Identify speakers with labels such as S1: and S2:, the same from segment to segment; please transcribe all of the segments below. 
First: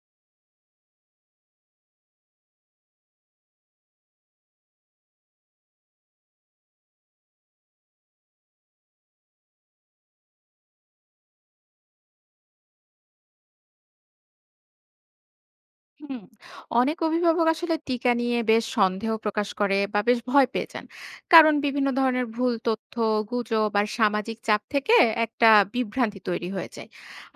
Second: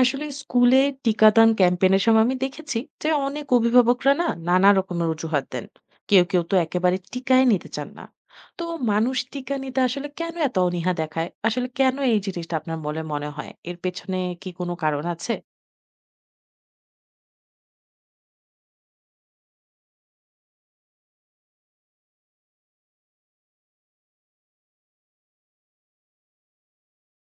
S1: আসলে স্কুলে টিকাদান ক্যাম্পেইনের সময় আমি দেখেছি যে অনেক অভিভাবকরা না নানা রকমের অজুহাত দেন। কেউ কেউ তো একেবারে টিকাই নিতে চান না। তো মানুষ টিকা নিতে আসলে কেন এত অনীহা দেখায়, আসলে কেন এই জিনিসটা আপনার বলে মনে হয়? এর পেছনে কি কোনো কারণ আছে?
S2: হুম। অনেক অভিভাবক আসলে টিকা নিয়ে বেশ সন্দেহ প্রকাশ করে বা বেশ ভয় পেয়ে যান। কারণ বিভিন্ন ধরনের ভুল তথ্য, গুজব আর সামাজিক চাপ থেকে একটা বিভ্রান্তি তৈরি হয়ে যায়।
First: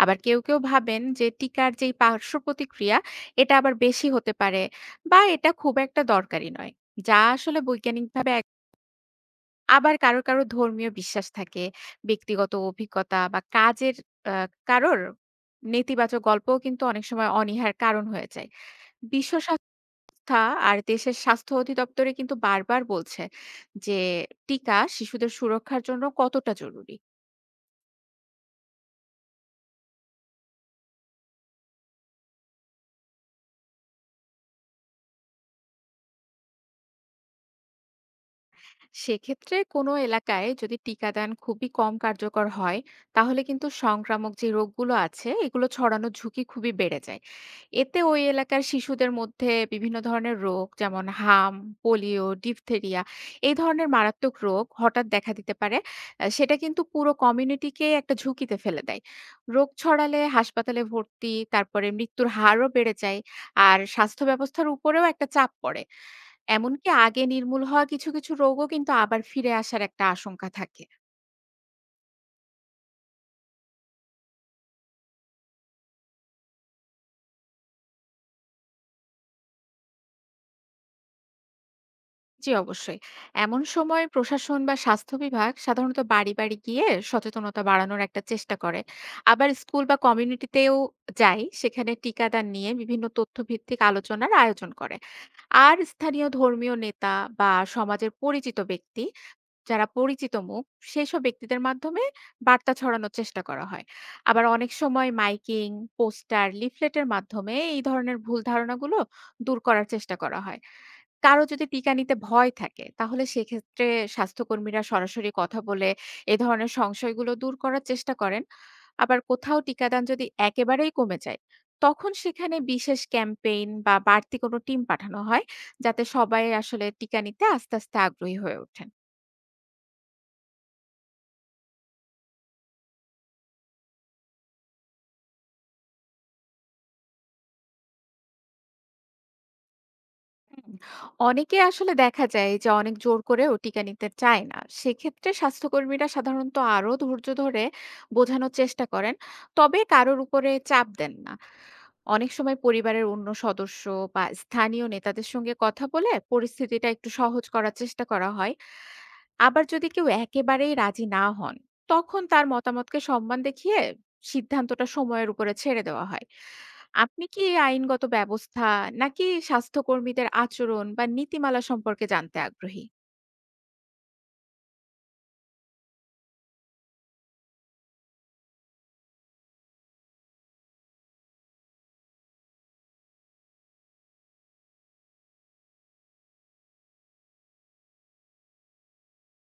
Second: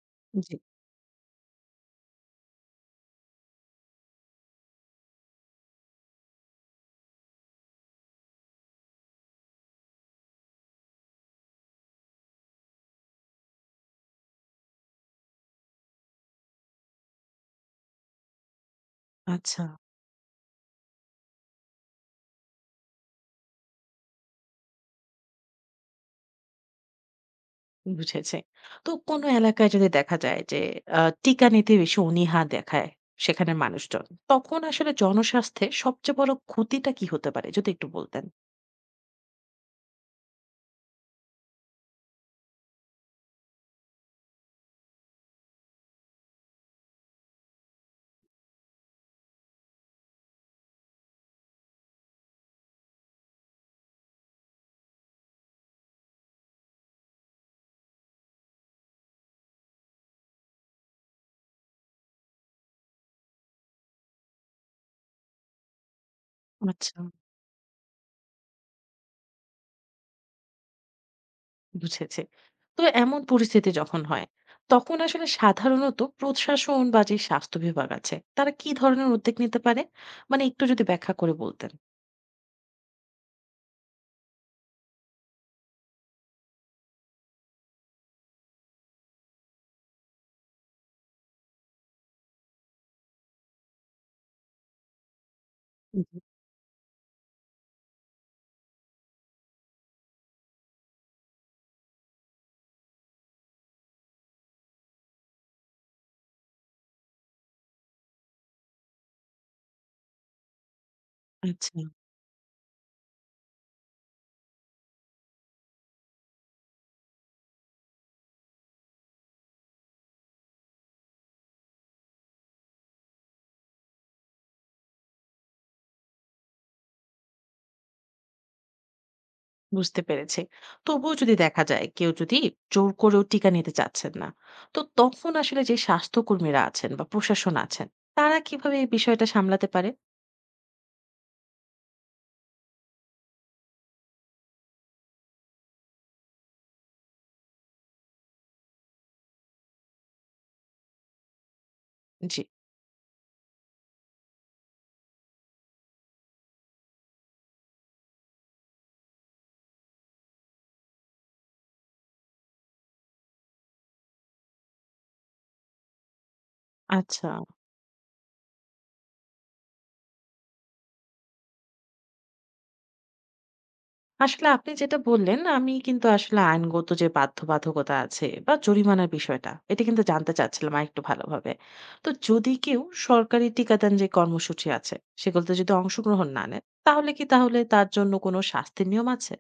S2: আবার কেউ
S1: জি।
S2: কেউ ভাবেন যে টিকার যেই পার্শ্ব প্রতিক্রিয়া, এটা আবার বেশি হতে পারে বা এটা খুব একটা দরকারি নয়, যা আসলে বৈজ্ঞানিকভাবে আবার কারোর কারোর ধর্মীয় বিশ্বাস থাকে, ব্যক্তিগত অভিজ্ঞতা বা কাজের কারোর নেতিবাচক গল্পও কিন্তু অনেক সময় অনীহার কারণ হয়ে যায়। বিশ্ব
S1: আচ্ছা।
S2: তা আর দেশের স্বাস্থ্য অধিদপ্তরে কিন্তু বারবার বলছে যে টিকা শিশুদের সুরক্ষার জন্য কতটা জরুরি।
S1: বুঝেছে। তো কোনো এলাকায় যদি দেখা যায় যে টিকা নিতে বেশি অনীহা দেখায় সেখানে মানুষজন, তখন আসলে জনস্বাস্থ্যে সবচেয়ে বড় ক্ষতিটা কি হতে পারে যদি একটু বলতেন।
S2: সেক্ষেত্রে কোনো এলাকায় যদি টিকাদান খুবই কম কার্যকর হয়, তাহলে কিন্তু সংক্রামক যে রোগগুলো আছে এগুলো ছড়ানোর ঝুঁকি খুবই বেড়ে যায়। এতে ওই এলাকার শিশুদের মধ্যে বিভিন্ন ধরনের রোগ যেমন হাম, পোলিও, ডিপথেরিয়া এই ধরনের মারাত্মক রোগ হঠাৎ দেখা দিতে পারে। সেটা কিন্তু পুরো কমিউনিটিকে একটা ঝুঁকিতে ফেলে দেয়। রোগ ছড়ালে হাসপাতালে ভর্তি, তারপরে মৃত্যুর হারও বেড়ে যায়, আর স্বাস্থ্য ব্যবস্থার উপরেও একটা চাপ পড়ে। এমনকি
S1: আচ্ছা,
S2: আগে নির্মূল হওয়া কিছু কিছু রোগও কিন্তু আবার ফিরে আসার একটা আশঙ্কা থাকে।
S1: বুঝেছি। তো এমন পরিস্থিতি যখন হয়, তখন আসলে সাধারণত প্রশাসন বা যে স্বাস্থ্য বিভাগ আছে, তারা কি ধরনের উদ্যোগ নিতে পারে? মানে একটু যদি ব্যাখ্যা করে বলতেন।
S2: জি, অবশ্যই। এমন সময় প্রশাসন বা স্বাস্থ্য বিভাগ সাধারণত বাড়ি, বাড়ি গিয়ে সচেতনতা বাড়ানোর একটা চেষ্টা করে। আবার স্কুল বা কমিউনিটিতেও যায়। সেখানে টিকাদান নিয়ে বিভিন্ন তথ্যভিত্তিক আলোচনার আয়োজন করে। আর
S1: জি।
S2: স্থানীয় ধর্মীয় নেতা বা সমাজের পরিচিত ব্যক্তি, যারা পরিচিত মুখ, সেসব ব্যক্তিদের মাধ্যমে বার্তা ছড়ানোর চেষ্টা করা হয়। আবার অনেক সময় মাইকিং, পোস্টার, লিফলেটের মাধ্যমে এই ধরনের ভুল ধারণাগুলো দূর করার চেষ্টা করা হয়। কারো যদি
S1: আচ্ছা।
S2: টিকা নিতে ভয় থাকে তাহলে সেক্ষেত্রে স্বাস্থ্যকর্মীরা সরাসরি কথা বলে এ ধরনের সংশয়গুলো দূর করার চেষ্টা করেন। আবার কোথাও টিকাদান যদি একেবারেই কমে যায়, তখন সেখানে বিশেষ ক্যাম্পেইন বা বাড়তি কোনো টিম পাঠানো হয়, যাতে সবাই আসলে টিকা নিতে আস্তে আস্তে আগ্রহী হয়ে ওঠেন।
S1: বুঝতে পেরেছি। তবুও যদি দেখা যায় কেউ যদি জোর করেও টিকা নিতে চাচ্ছেন না, তো তখন আসলে যে স্বাস্থ্যকর্মীরা আছেন বা প্রশাসন আছেন, তারা কিভাবে এই বিষয়টা সামলাতে পারে?
S2: অনেকে আসলে দেখা যায় যে অনেক জোর করেও টিকা নিতে চায় না, সেক্ষেত্রে স্বাস্থ্যকর্মীরা সাধারণত আরো ধৈর্য ধরে বোঝানোর চেষ্টা করেন, তবে কারোর উপরে চাপ দেন না। অনেক
S1: জি।
S2: সময় পরিবারের অন্য সদস্য বা স্থানীয় নেতাদের সঙ্গে কথা বলে পরিস্থিতিটা একটু সহজ করার চেষ্টা করা হয়। আবার যদি কেউ একেবারেই রাজি না হন, তখন তার মতামতকে সম্মান দেখিয়ে সিদ্ধান্তটা সময়ের উপরে ছেড়ে দেওয়া হয়। আপনি
S1: আচ্ছা।
S2: কি আইনগত ব্যবস্থা নাকি স্বাস্থ্যকর্মীদের আচরণ বা নীতিমালা সম্পর্কে জানতে আগ্রহী?
S1: আসলে আপনি যেটা বললেন, আমি কিন্তু আসলে আইনগত যে বাধ্যবাধকতা আছে বা জরিমানার বিষয়টা, এটা কিন্তু জানতে চাচ্ছিলাম আরেকটু ভালোভাবে। তো যদি কেউ সরকারি টিকাদান যে কর্মসূচি আছে, সেগুলোতে যদি অংশগ্রহণ না নেন, তাহলে কি তাহলে তার জন্য কোনো শাস্তির নিয়ম আছে?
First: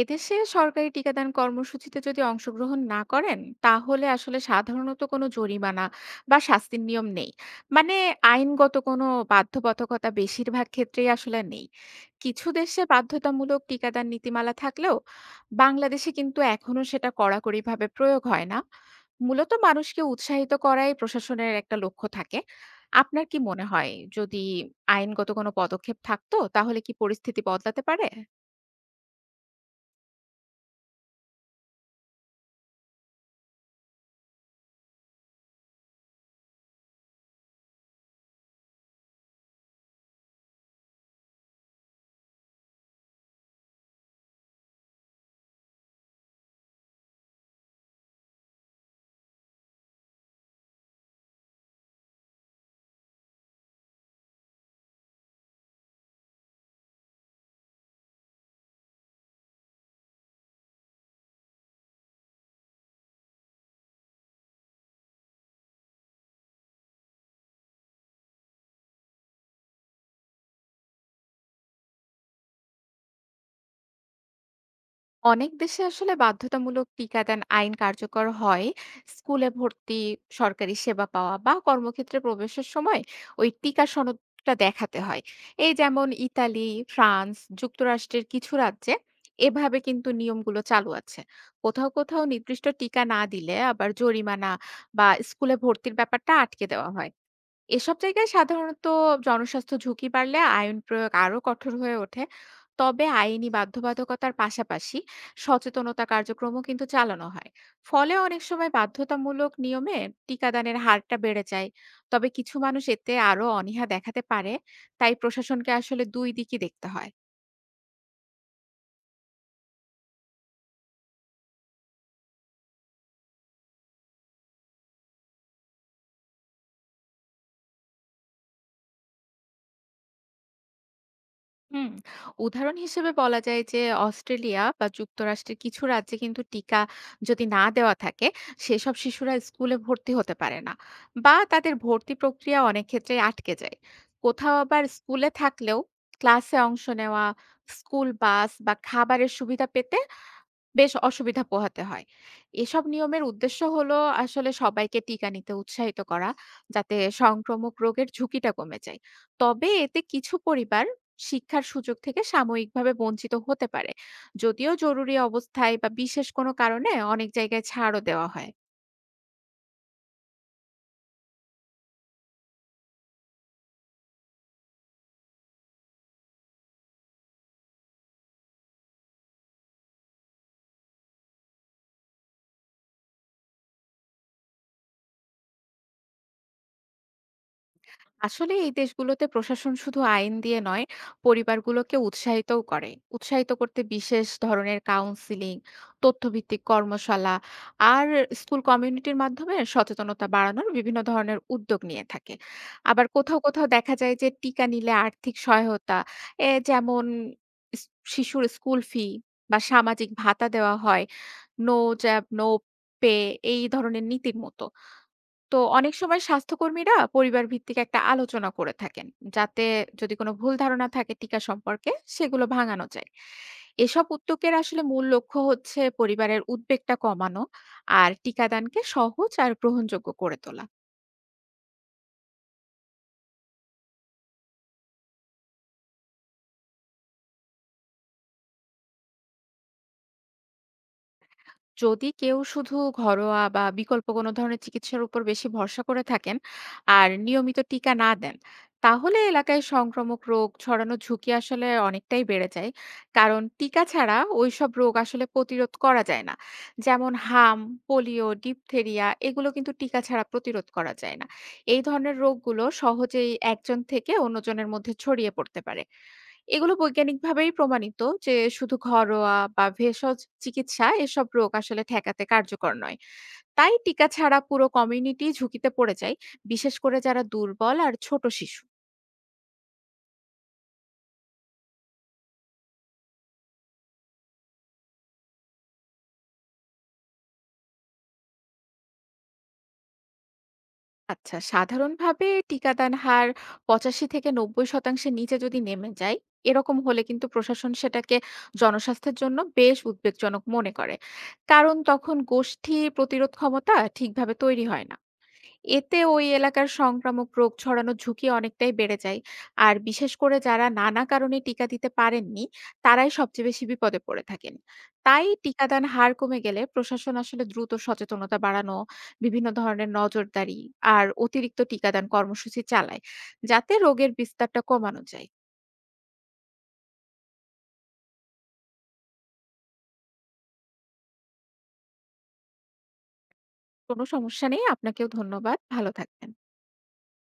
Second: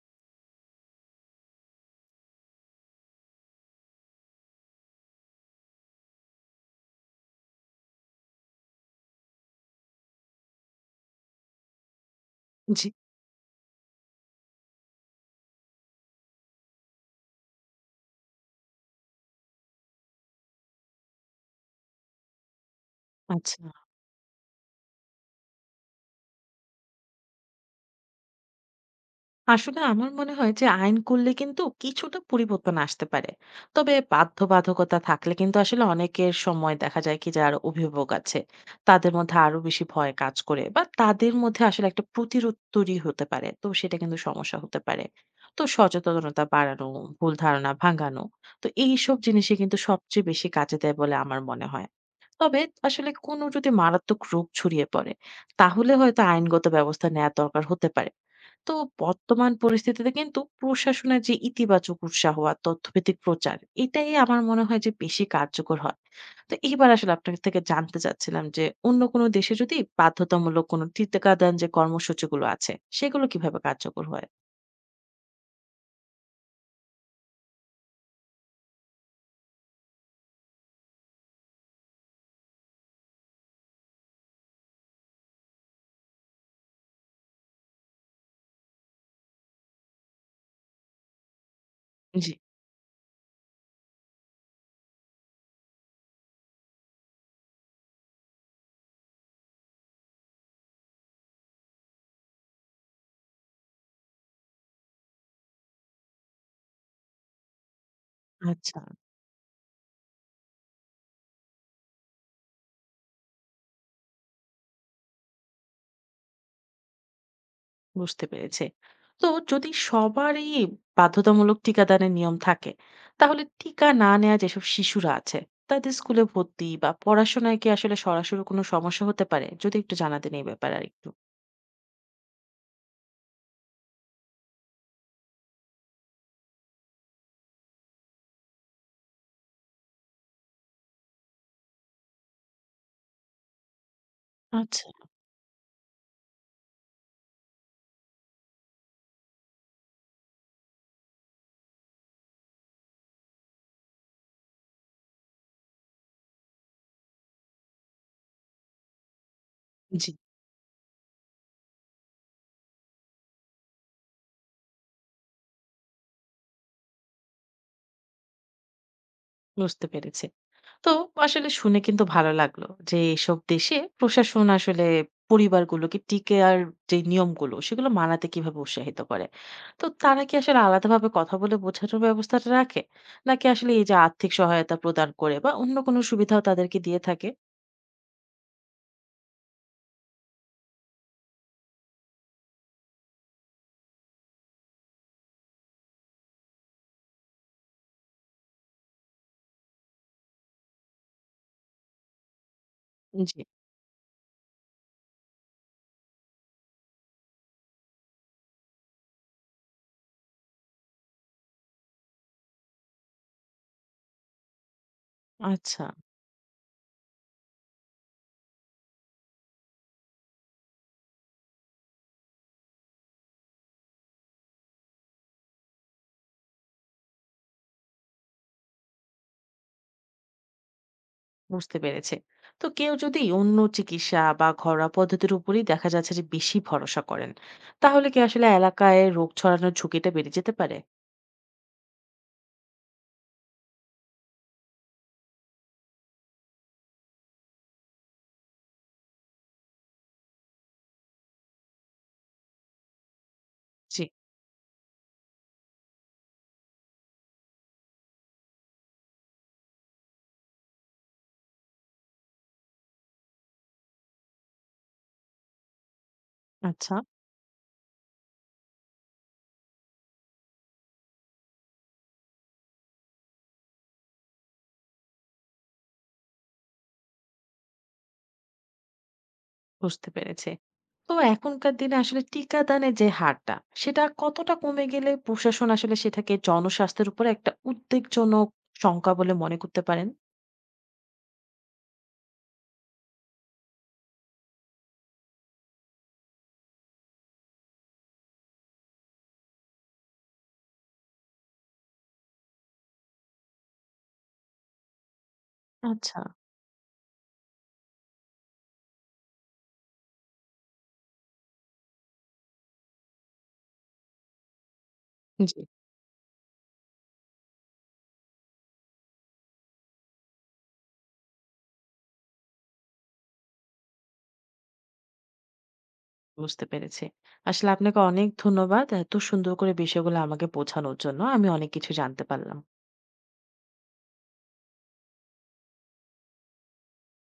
S2: এদেশে সরকারি টিকাদান কর্মসূচিতে যদি অংশগ্রহণ না করেন তাহলে আসলে সাধারণত কোনো জরিমানা বা শাস্তির নিয়ম নেই। মানে আইনগত কোনো বাধ্যবাধকতা বেশিরভাগ ক্ষেত্রেই আসলে নেই। কিছু দেশে
S1: জি।
S2: বাধ্যতামূলক টিকাদান নীতিমালা থাকলেও বাংলাদেশে কিন্তু এখনো সেটা কড়াকড়িভাবে প্রয়োগ হয় না। মূলত মানুষকে উৎসাহিত করাই প্রশাসনের একটা লক্ষ্য থাকে। আপনার কি
S1: আচ্ছা।
S2: মনে হয় যদি আইনগত কোনো পদক্ষেপ থাকতো তাহলে কি পরিস্থিতি বদলাতে পারে?
S1: আসলে আমার মনে হয় যে আইন করলে কিন্তু কিছুটা পরিবর্তন আসতে পারে। তবে বাধ্যবাধকতা থাকলে কিন্তু আসলে অনেকের সময় দেখা যায় কি, যারা অভিভাবক আছে তাদের মধ্যে আরো বেশি ভয় কাজ করে, বা তাদের মধ্যে আসলে একটা প্রতিরোধ তৈরি হতে পারে, তো সেটা কিন্তু সমস্যা হতে পারে। তো সচেতনতা বাড়ানো, ভুল ধারণা ভাঙানো, তো এইসব জিনিসই কিন্তু সবচেয়ে বেশি কাজে দেয় বলে আমার মনে হয়। তবে আসলে কোনো যদি মারাত্মক রোগ ছড়িয়ে পড়ে, তাহলে হয়তো আইনগত ব্যবস্থা নেওয়া দরকার হতে পারে। তো বর্তমান পরিস্থিতিতে কিন্তু প্রশাসনের যে ইতিবাচক উৎসাহ আর তথ্যভিত্তিক প্রচার, এটাই আমার মনে হয় যে বেশি কার্যকর হয়। তো এইবার আসলে আপনার থেকে জানতে চাচ্ছিলাম যে অন্য কোনো দেশে যদি বাধ্যতামূলক কোনো টিকাদান যে কর্মসূচিগুলো আছে, সেগুলো কিভাবে কার্যকর হয়।
S2: অনেক দেশে আসলে বাধ্যতামূলক টিকাদান আইন কার্যকর হয়। স্কুলে ভর্তি, সরকারি সেবা পাওয়া বা কর্মক্ষেত্রে প্রবেশের সময় ওই টিকা সনদটা দেখাতে হয়। এই যেমন ইতালি, ফ্রান্স, যুক্তরাষ্ট্রের কিছু রাজ্যে এভাবে কিন্তু নিয়মগুলো চালু আছে। কোথাও কোথাও
S1: জি।
S2: নির্দিষ্ট টিকা না দিলে আবার জরিমানা বা স্কুলে ভর্তির ব্যাপারটা আটকে দেওয়া হয়। এসব জায়গায় সাধারণত জনস্বাস্থ্য ঝুঁকি বাড়লে আইন প্রয়োগ আরো কঠোর হয়ে ওঠে। তবে আইনি বাধ্যবাধকতার পাশাপাশি সচেতনতা কার্যক্রমও কিন্তু চালানো হয়। ফলে অনেক সময়
S1: আচ্ছা।
S2: বাধ্যতামূলক নিয়মে টিকাদানের হারটা বেড়ে যায়। তবে কিছু মানুষ এতে আরো অনীহা দেখাতে পারে। তাই প্রশাসনকে আসলে দুই দিকই দেখতে হয়।
S1: বুঝতে পেরেছে। তো যদি সবারই বাধ্যতামূলক টিকাদানের নিয়ম থাকে, তাহলে টিকা না নেওয়া যেসব শিশুরা আছে তাদের স্কুলে ভর্তি বা পড়াশোনায় কি আসলে সরাসরি কোনো সমস্যা হতে পারে, যদি একটু জানাতেন এই ব্যাপারে আর একটু।
S2: হুম, উদাহরণ হিসেবে বলা যায় যে অস্ট্রেলিয়া বা যুক্তরাষ্ট্রের কিছু রাজ্যে কিন্তু টিকা যদি না দেওয়া থাকে, সেসব শিশুরা স্কুলে ভর্তি হতে পারে না বা তাদের ভর্তি প্রক্রিয়া অনেক ক্ষেত্রে আটকে যায়। কোথাও আবার
S1: আচ্ছা।
S2: স্কুলে থাকলেও ক্লাসে অংশ নেওয়া, স্কুল বাস বা খাবারের সুবিধা পেতে বেশ অসুবিধা পোহাতে হয়। এসব নিয়মের উদ্দেশ্য হলো আসলে সবাইকে টিকা নিতে উৎসাহিত করা, যাতে সংক্রামক রোগের ঝুঁকিটা কমে যায়। তবে এতে
S1: জি।
S2: কিছু পরিবার শিক্ষার সুযোগ থেকে সাময়িকভাবে বঞ্চিত হতে পারে। যদিও জরুরি অবস্থায় বা বিশেষ কোনো কারণে অনেক জায়গায় ছাড়ও দেওয়া হয়।
S1: বুঝতে পেরেছে। তো আসলে শুনে কিন্তু ভালো লাগলো যে এসব দেশে প্রশাসন আসলে পরিবারগুলোকে টিকে আর যে নিয়মগুলো সেগুলো মানাতে কিভাবে উৎসাহিত করে। তো তারা কি আসলে আলাদাভাবে কথা বলে বোঝানোর ব্যবস্থাটা রাখে, নাকি আসলে এই যে আর্থিক সহায়তা প্রদান করে বা অন্য কোনো সুবিধাও তাদেরকে দিয়ে থাকে?
S2: আসলে এই দেশগুলোতে প্রশাসন শুধু আইন দিয়ে নয়, পরিবারগুলোকে উৎসাহিতও করে। উৎসাহিত করতে বিশেষ ধরনের কাউন্সিলিং, তথ্যভিত্তিক কর্মশালা আর স্কুল কমিউনিটির মাধ্যমে সচেতনতা বাড়ানোর বিভিন্ন ধরনের উদ্যোগ নিয়ে থাকে। আবার কোথাও
S1: জি।
S2: কোথাও দেখা যায় যে টিকা নিলে আর্থিক সহায়তা, এ যেমন শিশুর স্কুল ফি বা সামাজিক ভাতা দেওয়া হয়, নো জ্যাব নো পে এই ধরনের নীতির মতো। তো
S1: আচ্ছা।
S2: অনেক সময় স্বাস্থ্যকর্মীরা পরিবার ভিত্তিক একটা আলোচনা করে থাকেন, যাতে যদি কোনো ভুল ধারণা থাকে টিকা সম্পর্কে সেগুলো ভাঙানো যায়। এসব উদ্যোগের আসলে মূল লক্ষ্য হচ্ছে পরিবারের উদ্বেগটা কমানো আর টিকাদানকে সহজ আর গ্রহণযোগ্য করে তোলা।
S1: বুঝতে পেরেছে। তো কেউ যদি অন্য চিকিৎসা বা ঘরোয়া পদ্ধতির উপরই দেখা যাচ্ছে যে বেশি ভরসা করেন, তাহলে কি আসলে এলাকায় রোগ ছড়ানোর ঝুঁকিটা বেড়ে যেতে পারে?
S2: যদি কেউ শুধু ঘরোয়া বা বিকল্প কোনো ধরনের চিকিৎসার উপর বেশি ভরসা করে থাকেন আর নিয়মিত টিকা না দেন, তাহলে এলাকায় সংক্রামক রোগ ছড়ানোর ঝুঁকি আসলে অনেকটাই বেড়ে যায়। কারণ টিকা
S1: জি।
S2: ছাড়া ওইসব রোগ আসলে প্রতিরোধ করা যায় না। যেমন হাম, পোলিও, ডিপথেরিয়া এগুলো কিন্তু টিকা ছাড়া প্রতিরোধ করা যায় না। এই ধরনের রোগগুলো সহজেই একজন থেকে অন্যজনের মধ্যে ছড়িয়ে পড়তে পারে। এগুলো
S1: আচ্ছা।
S2: বৈজ্ঞানিকভাবেই প্রমাণিত যে শুধু ঘরোয়া বা ভেষজ চিকিৎসা এসব রোগ আসলে ঠেকাতে কার্যকর নয়। তাই টিকা ছাড়া পুরো কমিউনিটি ঝুঁকিতে পড়ে যায়, বিশেষ করে যারা দুর্বল আর ছোট শিশু।
S1: বুঝতে পেরেছি। তো এখনকার দিনে আসলে টিকাদানের যে হারটা, সেটা কতটা কমে গেলে প্রশাসন আসলে সেটাকে জনস্বাস্থ্যের উপরে একটা উদ্বেগজনক শঙ্কা বলে মনে করতে পারেন?
S2: আচ্ছা, সাধারণভাবে টিকাদান হার পঁচাশি থেকে নব্বই শতাংশের নিচে যদি নেমে যায়, এরকম হলে কিন্তু প্রশাসন সেটাকে জনস্বাস্থ্যের জন্য বেশ উদ্বেগজনক মনে করে। কারণ তখন গোষ্ঠী প্রতিরোধ ক্ষমতা ঠিকভাবে তৈরি হয় না। এতে
S1: আচ্ছা।
S2: ওই এলাকার সংক্রামক রোগ ছড়ানোর ঝুঁকি অনেকটাই বেড়ে যায়। আর বিশেষ করে যারা নানা কারণে টিকা দিতে পারেননি, তারাই সবচেয়ে বেশি বিপদে পড়ে থাকেন। তাই
S1: জি।
S2: টিকাদান হার কমে গেলে প্রশাসন আসলে দ্রুত সচেতনতা বাড়ানো, বিভিন্ন ধরনের নজরদারি আর অতিরিক্ত টিকাদান কর্মসূচি চালায়, যাতে রোগের বিস্তারটা কমানো যায়।
S1: বুঝতে পেরেছি। আসলে আপনাকে অনেক ধন্যবাদ এত সুন্দর করে বিষয়গুলো আমাকে বোঝানোর জন্য। আমি অনেক কিছু জানতে পারলাম।
S2: কোনো সমস্যা নেই। আপনাকেও ধন্যবাদ। ভালো থাকবেন।